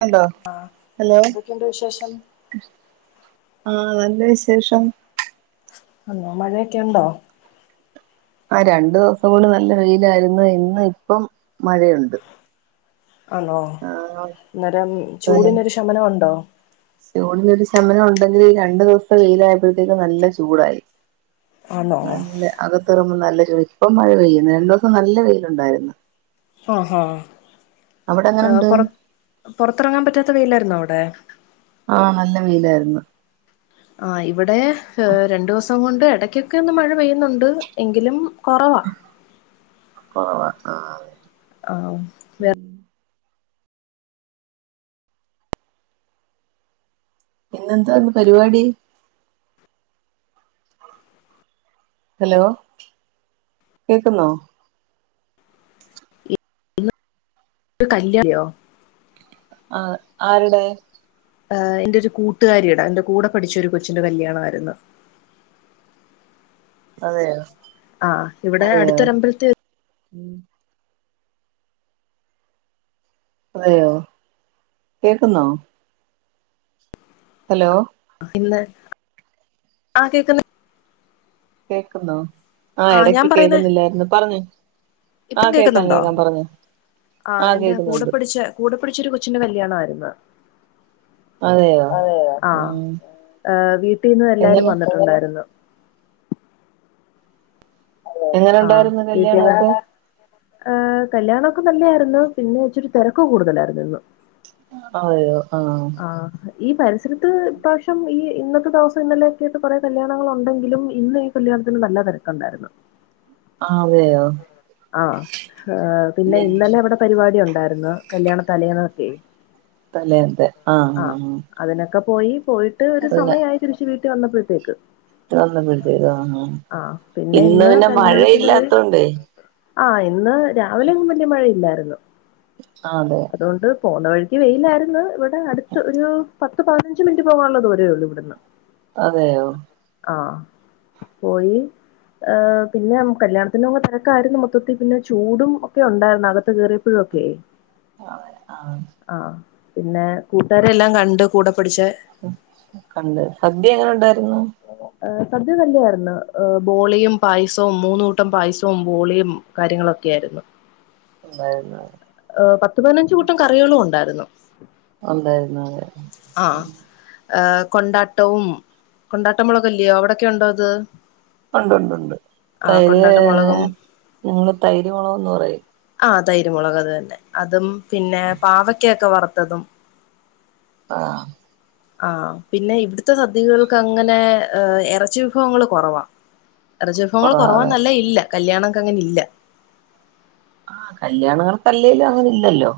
Hello hello എന്തൊക്കെയുണ്ട് വിശേഷം ആ നല്ല വിശേഷം ആ മഴയൊക്കെ ഉണ്ടോ ആ രണ്ടു ദിവസം കൊണ്ട് നല്ല വെയിലായിരുന്നു ഇന്ന് ഇപ്പം മഴയുണ്ട് ആണോ ആഹ് അന്നേരം ചൂടിനൊരു ശമനംമുണ്ടോ ചൂടിന് ഒരു ശമനം ഉണ്ടെങ്കിൽ രണ്ടു ദിവസം വെയിലായപ്പോഴത്തേക്കും നല്ല ചൂടായി ആണോ നല്ല അത പുറത്തിറങ്ങുമ്പോ നല്ല ചൂട് ഇപ്പം മഴ പെയ്യുന്നു രണ്ട് ദിവസം നല്ല വെയിലുണ്ടായിരുന്നു ആ അവിടെ എങ്ങനുണ്ട് പുറ പുറത്തിറങ്ങാൻ പറ്റാത്ത വെയിലായിരുന്നോ അവിടെ ആ നല്ല വെയിലായിരുന്നു ആ ഇവിടെ ഏ രണ്ടു ദിവസം ദിവസം കൊണ്ട് ഇടയ്ക്കൊക്കെ ഒന്ന് മഴ പെയ്യുന്നുണ്ട് എങ്കിലും കുറവ കുറവാ ആ ആ വേ പിന്നെന്താന്ന് പരിപാടി ഹലോ കേക്കുന്നോ ഒരു കല്യാ [unintelligible] ആ ആരുടെ എൻ്റെ ഒരു കൂട്ടുകാരിയട എൻ്റെ കൂടെ പഠിച്ച ഒരു കൊച്ചിൻ്റെ കല്യാണമായിരുന്നു അതെയോ ആ ഇവിടെ അതെയോ അടുതോരമ്പലത്തിൽ [inaudible] അതെയോ കേക്കുന്നോ ഹലോ ഇന്ന് ആ കേക്കുന്നു കേക്കുന്നോ ആ ഞാൻ ഇടക്ക് പറയുന്നേ കേൾക്കുന്നില്ലായിരുന്നു പറഞ്ഞോ ആ ഇപ്പം കേക്കാം കേക്കുന്നുണ്ടോ കേക്കാം പറഞ്ഞോ ആ എൻ്റെ കൂടെ പഠിച്ച കൂടെ പഠിച്ച ഒരു കൊച്ചിന്റെ കല്യാണമായിരുന്നു എന്ന അതെയോ, ഉം ആ വീട്ടീന്ന് എല്ലാരും എങ്ങനെ വന്നിട്ടുണ്ടായിരുന്നു എങ്ങനെ ഉണ്ടായിരുന്നു കല്യാണമൊക്കെ ആ കല്യാണൊക്കെ നല്ലതായിരുന്നു, പിന്നെ ഇച്ചിരി തിരക്കു കൂടുതലായിരുന്നു ഇന്ന് അതേയോ ആ ഈ പരിസരത്ത് ഈ പ്രാവശ്യം ഈ ഇന്നത്തെ ദിവസം ഇന്നലെയൊക്കെ ആയിട്ട് കൊറെ കല്യാണങ്ങൾ ഉണ്ടെങ്കിലും ഇന്ന് ഈ കല്യാണത്തിന് നല്ല തിരക്കുണ്ടായിരുന്നു. ആ അതെയോ ആ ഏഹ് പിന്നെ ഇന്നലെ ഇവിടെ പരിപാടിയു ണ്ടായിരുന്നു. കല്യാണ തലേന്നൊക്കെ തലേന്നത്തെ ആഹ് ആഹ് പോയി. പോയിട്ട് ഒരു സമയായി തിരിച്ച് വീട്ടി ട്ടിൽ വന്നപ്പത്തേക്ക്. [unintelligible] വന്നപ്പത്തേക്ക് ആഹ് ആഹ്, പിന്നെ ഇന്ന് പിന്നെ കല്യാണത്തിന് പോയി മഴയില്ലാത്തോണ്ട് വെ ആഹ് ഇന്ന് രാവിലെന്നും വലിയ മഴയില്ലാരുന്നു. [unintelligible] ആഹ്, അതെ പോകുന്ന വഴിക്ക് വെയിലായിര്ന്ന് ഇവി വിടെ അടുത്ത് ഒരു പത്ത് പതിനഞ്ച് മിനിറ്റ് പോകാനുള്ള ദൂരേ ഉള്ളൂ ഇവിടുന്ന്. അതെയോ ആഹ് പോയി. ഏഹ് പിന്നെ നമ് കല്യാണ ന്, പിന്നെ അങ്ങോട്ട് തിരക്കായിരുന്നു, മൊത്തത്തി പിന്നെ ചൂടും ഒക്കെ ഉണ്ടായിരുന്നു. അകത്ത് കയറിയപ്പോഴൊക്കെ ആഹ്, ആഹ് പിന്നെ കൂട്ടരെല്ലാം കണ്ട് കൂടെ പഠിച്ച [inaudible] കണ്ട്, സദ്യ എങ്ങനെ ഉണ്ടായിരുന്നു? ഏഹ്, സദ്യ നല്ലായിരുന്നു. ഏഹ് ബോളിയും പായസവും, മൂന്നുകൂട്ടം പായസവും ബോളിയും കാര്യങ്ങളൊക്കെയായിരുന്നു. നന്നായിരുന്നു ഏഹ്, പത്ത് പതിനഞ്ച് കൂട്ടം കറികളും ഉണ്ട്. ഉണ്ടായിരുന്നു. ഉണ്ടായിരുന്നു, അതെ ആഹ്, ഏമ് കൊണ്ടാട്ടവും, കൊണ്ടാട്ട മുളകല്യായോ അവിടൊക്കെ ഉണ്ടോ അത് ഉണ്ട്, ഉണ്ട്, ഉണ്ട്, ആഹ് തൈര് കൊണ്ടാട്ട മുളകും ഏഹ് ഞങ്ങള് തൈര് മുളകെന്ന് പറയും. തൈരുമുളക് അത് തന്നെ. അതും പിന്നെ പാവക്യക്കെ വറ് ത്തതും ആഹ് ആ പിന്നെ ഇവിടുത്തെ സദ്യകകൾക്ക് അങ്ങനെ ഏ ഇറച്ചി വിഭവങ്ങൾ കുറവാ ഇറച്ചി വിഭങ്ങൾ കുറവാ കുറവാന്നല്ല ഇല്ല കല്യാണംക്ക അങ്ങനെ ഇല്ല ആ കല്യാണങ്ങൾ കല്ലലും അങ്ങനെ ഇല്ലല്ലോ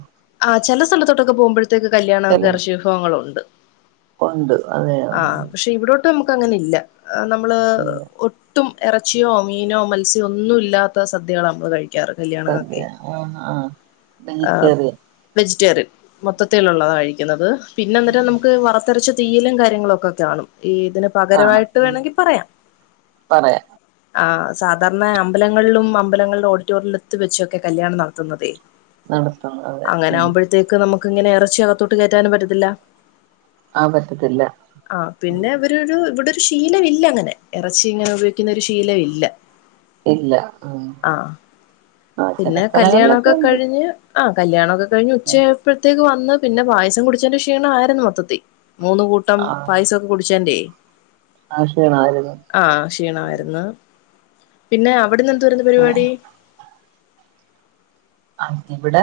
ആ ചെല സ്ഥലത്തട്ടൊക്കെ പോകുമ്പോ ത്തേക്ക് കല്യാണം ചില ഇറച്ചി വിഭവങ്ങളുണ്ട് ഉണ്ട് അതെയോ ആ പക്ഷെ ഇവിടെ ട്ടും നമുക്ക് അങ്ങനെ ഇല്ല നമ്മള് ഇല്ല ഒ ഒട്ടും ഇറച്ചിയോ മീനോ മത്സ്യ ഒന്നും ഇല്ലാത്ത സദ്യകളാ നമ്മള് കഴി സദ്യ ആ ആ ഏഹ് വെജിറ്റേറിയൻ മൊത്തത്തിലുള്ളതാ കഴിക്കുന്നത് പിന്നെ എന്നട്ടം നമുക്ക് വറു ത്തറച്ച തീയിലും കാര്യങ്ങളും ഒക്കെ കാണും ഈ ഇതിന് കാണാം പകരമായിട്ട് ഉം വേണമെങ്കിൽ പറയാം പറയാം ആ സാധാരണ അമ്പലങ്ങളിലും അമ്പലങ്ങളിലും ഓഡിറ്റോറിയത്തി വെച്ചൊക്കെ കല്യാണം നടത്തുന്നതേ നടത്തും അതെ അങ്ങനെ ഉം ആകുമ്പോഴത്തേക്ക് നമുക്ക് ക്ക് ഇങ്ങനെ ഇറച്ചി അകത്തോട്ട് കയറ്റാനും പറ്റത്തില്ല ആഹ് പറ്റത്തില്ല ആ ഉം പിന്നെ അവരരു ഇവിടെ ശീലം ഇല്ല അങ്ങനെ ഇറച്ചി ഇങ്ങനെ ഉപയോഗിക്കുന്ന ഒരു ശീലമില്ല ഇല്ല ആ ആ ചില പിന്നെ സ്ഥലങ്ങളിലൊക്കെ കല്യാണമൊക്കെ ഉണ്ട് കഴിഞ്ഞ് ആ കല്യാണമൊക്കെ കഴിഞ്ഞ് ഉച്ചയായപ്പത്തേക്ക് വ ന്ന് പിന്നെ പായസം കുടിച്ചന്റെ ക്ഷീണം ആയിരുന്നു മൊത്തത്തി മൂന്ന് കൂട്ടം ആഹ് പായസമൊക്കെ കുടിച്ചന്റെ ആഹ് ക്ഷിണാര്ന്ന് ഉം ക്ഷീണമായിരുന്നു പിന്നെ അവിട്ന്ന് എന് ന്തുവാര്ന്നു പരിപാടി ആഹ് ഇവിടെ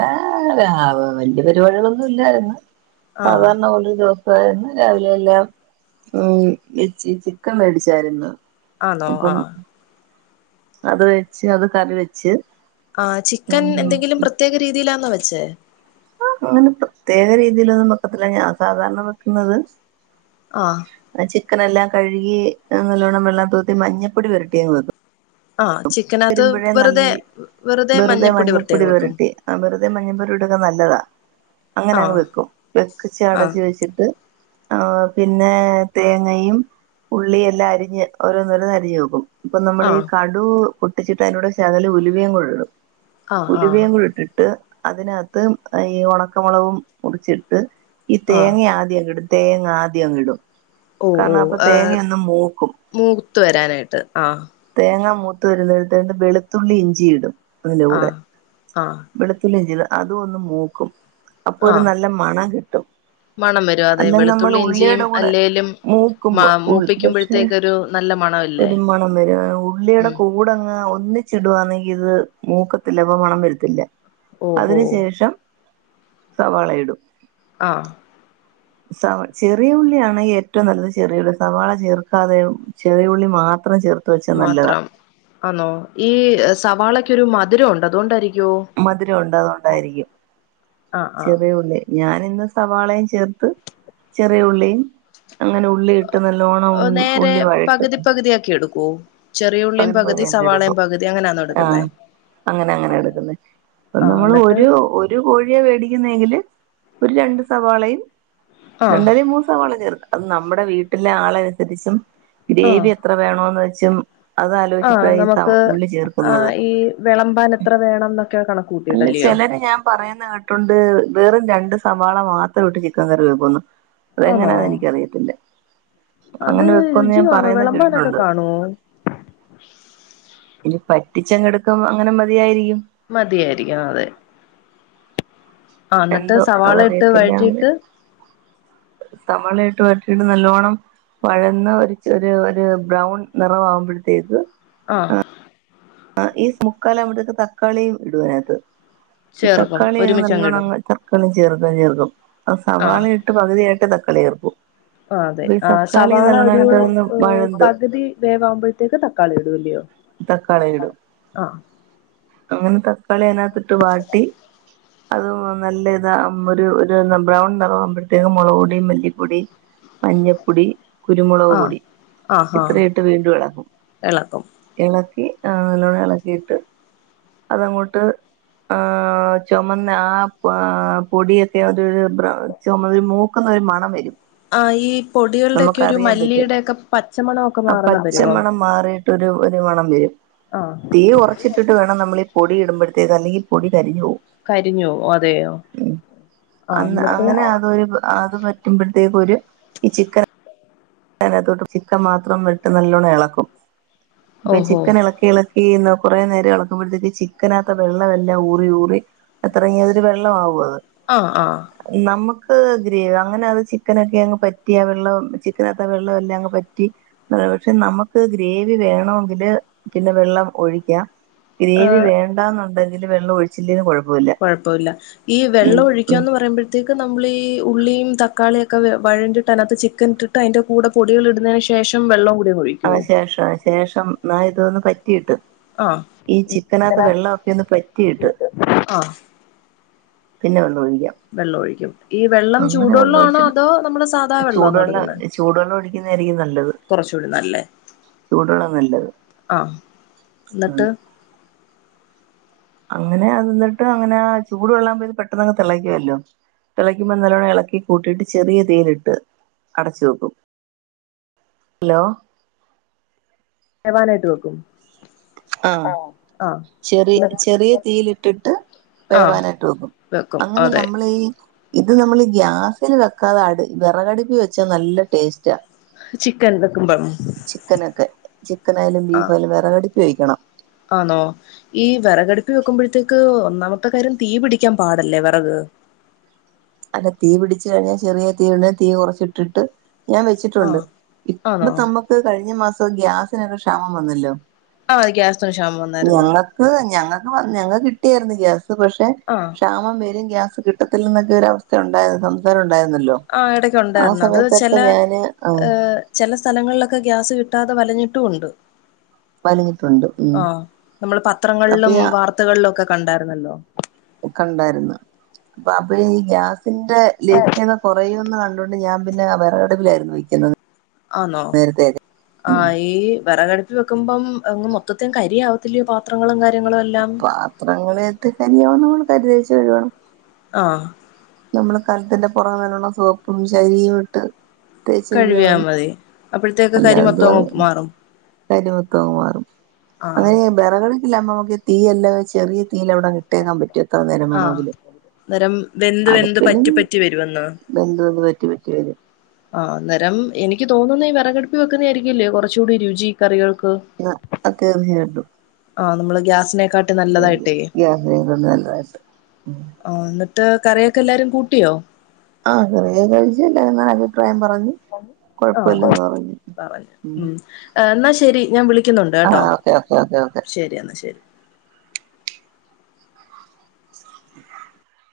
രാവ്‌ വല്യ പരിപാടികളൊന്നും ഇല്ലാര്ന്ന് ആ സാധാരണ ഒളികോ പ്പ ഇന്ന് രാവിലെ എല്ലാം ഉം ഇറച്ചി ചിക്കൻ മേടിച്ചാര്ന്നു ആന്നോ ആഹ് അത് വെച്ച് അത് കറി വെച്ച് ആ ചിക്കൻ ഉം എന്തെങ്കിലും പ്രത്യേക രീതിയിലാന് ന്നോ വെച്ചേ ആഹ് അങ്ങനെ പ്രത്യേക രീതിയിലൊന്നും വെക്കത്തില്ല ഞാൻ സാധാരണ വെക്കുന്നത് ആഹ് ക്കനെല്ലാം കഴുകി എഹ് നല്ലോണം വെള്ളം തോത്തി മഞ്ഞപ്പൊടി പെരട്ടിയങ്ങ് വെക്കും ആ ചിക്കനകത്ത് വരുമ്പോഴേ വെറുതെ നല്ല വെറുതെ മഞ്ഞപ്പൊടി പെരട്ടിയങ്ങ് വെക്കും ത് നല്ലതാ അങ്ങനെ അങ്ങ് ആഹ് വെക്കും വെച്ച് ചേ ആഹ് അടച്ച് വെച്ചിട്ട് ആഹ് പിന്നെ തേങ്ങയും ഉള്ളിയെല്ലാം അരിഞ്ഞ് ഓരോന്നോരോന്നരിഞ് വെക്കും ഇപ്പ നമ്മൾ ഈ ആഹ് കടു പൊട്ടിച്ചിട്ട് അതിനോട് ശകലം ഉലുവേം കൂടിടും ആഹ് ആഹ് ഉലുവേം കൂടിട്ടിട്ട് അതിനാത് ത്ത് ഈ ഒണക്കമുളകവും മുടിച്ചിട്ട് ഈ ആഹ് തേങ്ങ ആദ്യങ്ങിട്ന്ന് തേങ്ങ ആദ്യങ്ങ് ഇടും ഓഹ് ഓഹ് ആഹ് മൂത്ത് വരാനായിട്ട് ആഹ് മുത്ത് വരുന്നട്ത്തെട്ട് വെളുത്തുള്ളി ഇഞ്ചിയിടും അതിന്റെ കൂടെ ആഹ് ആഹ് വെളുത്തുള്ളി ഇഞ്ചി താ അതും ഒന്ന് മൂക്കും അപ്പൊ ഒരു ആഹ് നല്ല മണം കിട്ട് മണം വരും അതെ അല്ല നമ്മള് വെളുത്തുള്ളി ഇഞ്ചിയും ഉള്ളിയുടെ കൂടെ അല്ലേലും മ മൂക്കുമ്പോ ഉൾ പക്ഷെ മൂപ്പിക്കുമ്പോഴത്തേക്കൊരു നല്ല മണമില്ലേ ഒരു മണം വരും ആഹ് ഉള്ളിടെ ഉം കൂടങ്ങ് ഒന്നിച്ച് ഇടുവാണെങ്കി ഇത് മൂക്കത്തില്ല അപ്പ മണം വരത്തില്ല ഓഹോ അതിനു ശേഷം സവാള ഇടും ആഹ് സവാൾ മാത്രം ആന്നോ ഈ സവാളക്കൊരു മ ധുരൊണ്ടു അതൊണ്ടായിരി മധുരം ഉണ്ട് അതുകൊണ്ടായിരിക്കും ആഹ് ആഹ് ചെറിയ ഉള്ളി ഞാൻ ഇന്ന് സവാളയും ചേർത്ത് ചെറിയ ഉള്ളിയും അങ്ങനെ ഉള്ളി ഇ നേരെ പകുതി പകുതിയാക്കി എടുക്കോ? ചെറിയ ഉള്ളിയും പകുതി പകുതി ആക്കി സവാളയും എടുക്കും പകുതി അങ്ങനെയാണോ ആഹ എടുക്കുന്നേ അങ്ങനെ അങ്ങനെ എടുക്കുന്നെ അപ്പൊ ആഹ് നമ്മള് എന്നിട്ട് ഒരു ഒരു കോഴിയെ വേടിക്കുന്നെങ്കില് ഒരു രണ്ടു സവാളയും ആഹ് രണ്ടലെ മൂന്ന്സവാള ചേർക്കാം. അത് നമ്മുടെ വീട്ടിലെ ആളനുസരിച്ചും ആഹ് ഗ്രേവി എത്ര വേണോന്ന് വെ ച്ചും. ആഹ് അതലോചിച്ചിട്ടാണ് സ ഈ നമുക്ക് ഉള്ളി ചേർക്കുന്നത് ആഹ് ഈ വിളമ്പാൻ എത്ര വേണം എന്നൊക്കെ കണക്ക് അല്ല കൂട്ടിയിട്ടല്ലയോ ചെലര് ഞാൻ പറയുന്ന കേട്ടോണ്ട് വെറും രണ്ട് സവാള മാത്രം ഇട്ട് ചിക്കൻ കറി വെക്കുന്നു. അതെങ്ങനാ ആണോ എനിക്കറിയത്തില്ല അത് അങ്ങനെ വെക്കുന്ന് രുചി ഞാൻ കാണോ പറയുന്ന വിളമ്പാനൊക്കെ കേട്ടിട്ടുണ്ട്. കാണുവോ [inaudible] പറ്റിച്ചെങ്ങെടുക്കും അങ്ങനെ മതിയായിരിക്കും. മതിയായിരിക്കും ആഹ് അതെ. ആ എന്നിട്ട് എന്തോ സവാള ഇട്ട് അതറിയത്തില്ല അങ്ങനെ വഴറ്റീയിട്ട് സവാളയിട്ട് വരറ്റിട്ട് നല്ലോണ്ണം വഴന്ന് ഒരു ഒരു ബ്രൗൺ നിറം ആകുമ്പോഴത്തേക്ക് ആഹ. ആ ഈ മുക്കാലാവുമ്പോത്തേക്ക് തക്കാളിയും ഇടു അതിനകത്ത്. ഈ ചേർക്കും തക്കാളി അങ്ങ് നല്ലോണ്ണം ഒരുമിച്ചങ്ങിടും അങ്ങ് തക്കാളി ഞ്ഞ് ചേർക്കും ചേർക്കും. അ ആഹ് സവാളയിട്ട് പകുതിയായിട്ട് ത [unintelligible] ആഹ് അതെ ആഹ് സവാള ഒരു കിടന്ന് വഴന്തും പകുതി വേവകുമ്പോഴത്തേക്ക് തക്കാളി ഇടുല്ലയോ? [unintelligible] അങ്ങനെ തക്കാളി അതിനകത്തിട്ട് വാട്ടി അതും നല്ല ഇതാ ഒരു ബ്രൗൺ നിറകുമ്പോഴത്തേക്കും മുളക്പൊടി, മല്ലിപ്പൊടി, മഞ്ഞപ്പൊടി കുരുമുളക് ആഹ് പൊടി ആഹാ ഇത്രയും ഇട്ട് വീണ്ടും ഇളക്കും എളക്കും ഇള ആ ഇളക്കിയിട്ട് അതങ്ങോട്ട് ആ ചുമന്ന ആ പൊടിയൊക്കെ ഒരു ബ്ര ചുമന്നരു മൂക്കുന്ന ഒരു മണം വരും ആ ഈ പൊടികളുടെക്കെ ഒരു നമുക്കറിയാൻ പറ്റും മല്ലിയുടെക്കെ പച്ചമണൊക്കെ ആ മാറുന്ന വരുവോ പച്ചമണം മാറിയിട്ടൊരു ഒരു മണം വരും തീ കുറച്ചിട്ടിട്ട് വേണം നമ്മളീ [unintelligible] പൊടി ഇടുമ്പോഴത്തേക്ക്‌ അല്ലെങ്കിൽ പൊടി കരിഞ്ഞ് പോവും കരിഞ്ഞു പോവോ അതെയോ ആഹ് അന്ന് എന്നിട്ട് അങ്ങനെ അതരു അത് പറ്റുമ്പോത്തേക്ക്‌ ഒരു ഈ ചിക്കൻ അനാത്തോട്ട് ചിക്കൻ മാത്രം വെച്ച് നല്ലോണം എളക്കും ഇപ്പ ഈ ഓഹോ ചിക്കൻ ഇളക്കി ഇള ഈന്ന കുറേ നേരം എളക്കുമ്പോഴത്തേക്ക് ചിക്കനകത്ത വെള്ളം എല്ലാം ഊറി ഊറി അത്രങ്ങി അതില് വെള്ളാവു അത് അ ആ ആ ഗ്രേവി അങ്ങനെ അത് ചിക്കനൊക്കെ അങ്ങ് പറ്റിയ ആ വെള്ളം ചിക് ചിക്കനകത്ത വെള്ള എല്ലാം അങ്ങ് പറ്റി [unintelligible] പക്ഷെ നമക്ക് ഗ്രേവി വേണോങ്കില് പിന്നെ വെള്ളം ഒഴിക്കാം ഗ്രേവി വേണ്ടാന്നുണ്ടെങ്കി അതില് വെള്ളം ഒഴിച്ചില്ലേലും കൊഴ കുഴപ്പല്ല ഈ വെള്ളം ഉം ഒഴിക്കാന്ന് പറയുമ്പൊഴത്തേക്ക് നമ്മൾ ഈ ഉള്ളീം തക്കാളിയൊക്കെ വെ വഴണ്ടിട്ട് അ തിനകത്ത് ചിക്കൻ ഇട്ടിട്ട് അതിന്റെ കൂടെ പൊടികൾ ഇടുന്നേനു ശേഷം വെള്ളം കൂടി അങ്ങ് ആന് ഒഴിക്കുവോ ശേഷ ശേഷം എന്നാ ഇതൊന്ന് പറ്റിട്ട് ആഹ് ഈ ചിക്കനത്ത വെള്ളോക്കെ ഒന്ന് പറ്റിട്ട് ആഹ് പിന്നെ വന്നു ഒഴി വെള്ളം ഒഴിക്കും ഈ വെള്ളം ചൂടുവെള്ളം വെള്ളം ആണോ ഒഴിച്ചിട്ട് അതോ നമ്മള സാധാ വെള്ളാന്നോ ചൂടുവെള്ളം എടുക്കുന്നെ ചൂടുവെള്ളം ഒഴിക്കുന്നതായിരിക്കും നല്ലത് കുറച്ചുകൂടി നല്ലേ ചൂടുവെള്ളം നല്ലത് ആ ന്നിട്ട് ഉം. അങ്ങനെ അത് ന്നിട്ട് അങ്ങനെ ആ ചൂട് വെള്ളാമ്പത് പെട്ടെന്ന് അങ്ങ് തെളയ്ക്കുല്ലോ തിളക്കുമ്പോ നല്ലോണം ഇളക്കി കൂട്ടിട്ട് ചെറിയ തീയിലിട്ട് അടച്ചു വെക്കും ലോ വേവാനായിട്ട് വെക്കും ഓ ആ ചെറി ചെറിയ തീയിലിട്ടിട്ട് ആഹ് വേവാനായിട്ട് വെക്കും അങ്ങനെ നമ്മളി ഈ ഇത് നമ്മള് ഗ്യാസിൽ വെക്കാതെ അട് വെറകടുപ്പി വെച്ചാ നല്ല ടേസ്റ്റാ ചിക്കൻ വെക്കുമ്പം ചിക്കനൊക്കെ ചിക്കനയാലും ബീഫാലും വെറകടി പയോഗിക്കണം ആന്നോ ഈ വെറകടുപ്പി വെക്കുമ്പോഴത്തേക്ക് ഒന്നാമത്തെ കാര്യം തീ പിടിക്കാൻ പാടല്ലേ വെറക് അല്ല തീ പിടിച്ച കഴിഞ്ഞാ ചെറിയ തീണ് തീ കുറച്ച് ഇട്ടിട്ട് ഞാൻ വെച്ചിട്ടുണ്ട് ആഹ് ഇപ്പ ആണോ തമ്മ ക്ക് കഴിഞ്ഞ മാസം ഇപ്പൊ ഗ്യാസിനൊക്ക ക്ഷാമം വന്നല്ലോ ആഹ് ഗ്യാസിന് ക്ഷാമം വന്നായിരുന്നു ഞങ്ങക്ക് ഞങ്ങക്ക് വന്ന ഞങ്ങക്ക്‌ കി [unintelligible] പക്ഷെ ആഹ് ക്ഷാമം വരും ഗ്യാസ് കിട്ടത്തില്ലന്നക്കെരവസ് ഒറ്റെണ്ടാര്ന്നു സംസാരം ഒ ണ്ടായിരുന്നല്ലോ ആഹ് ഇടയ്ക്ക് ആ ഉണ്ടായിരുന്നു അത് സമയത്തൊക്കെ ചില ഞാന് ആ ഏഹ് ചില സ്ഥലങ്ങളിലൊക്കെ ഗ്യാസ് കിട്ടാതെ വലഞ്ഞിട്ടുണ്ട് വലിഞ്ഞിട്ടുണ്ട് ഉം ആ നമ്മള് പത്രങ്ങളിലും അപ്പൊ വാർത്തകളിലും ഒക്കെ കണ്ടായിരുന്നല്ലോ ഒക്കെ ഉണ്ടായിരുന്നു അപ്പൊ അപ്പ ഈ ഗ്യാസ് ന്റെ ലഭ്യതക കൊറയുമെന്ന് കണ്ട് കണ്ടോണ്ട് ഞാൻ പിന്നെ വെറ കടുപ്പിലായിരുന്നു വെക്കുന്നത് ആണോ നേരത്തെയൊക്കെ ആ ഉം ഈ വിറകടുപ്പിൽ വെക്കുമ്പം മൊത്തത്തിൽ അങ്ങ് കരിയാവത്തില്ലേ പാത്രങ്ങളും കാര്യങ്ങളും എല്ലാം പാത്രങ്ങൾ എട്ട കനിയാവള കരിതിരിച്ചു കഴുകണം ആ നമ്മുടെ കലത്തിന്റെ പുറകെയുള്ള സോപ്പും ചകിരിയും ഇട്ട് തേച്ച് കഴുകിയാ കഴിവിയാ മതി അപ്പോഴത്തേക്ക് കരി മൊത്തം അങ്ങ് മാറും കരിമൊത്തങ്ങ് മാറും ആഹ് അങ്ങനെ ബേറകള് ഇല്ല അമ്മമുക്ക് തീയല്ലാത ചെറിയ തീയിലങ്ങ് അവിടെ ഇട്ടേക്കാൻ പറ്റും എത്ര നേരം ആ വേണമെങ്കിലും അന്നേരം എന്ത് എന്ത് പറ്റിപ്പറ്റി വരുമെന്നോ ബന്ധത് പറ്റി പറ്റി വരും ആ അന്നേരം എനിക്ക് തോന്നുന്ന് ഈ വിറകടുപ്പിൽ വെക്കുന്നത് ആയിരിക്കൂല്ലേ കുറച്ചുകൂടി രുചി കറികൾ ആ തറി കണ്ടു [unintelligible] ആ നമ്മള് ഗ്യാസിനേ അ ഗ്യാസിനെ കാട്ടിയും നല്ലതായിട്ട് മ് കറിയൊക്കെ എല്ലാരും കൂട്ടിയോ ആ കറിയൊക്കെ കഴിച്ച് നല്ല അഭിപ്രായം പറഞ്ഞ് ആ കൊഴപ്പമില്ലെന്ന് പറഞ്ഞു പറഞ്ഞു ഉം ശരി ഞാൻ വിളിക്കാം ളിക്കുന്നുണ്ട് കേട്ടോ ആഹ് ഓക്കെ ഓക്കെ ഓക്കെ ഓക്കെ ശരി എന്നാ ശരി [unintelligible]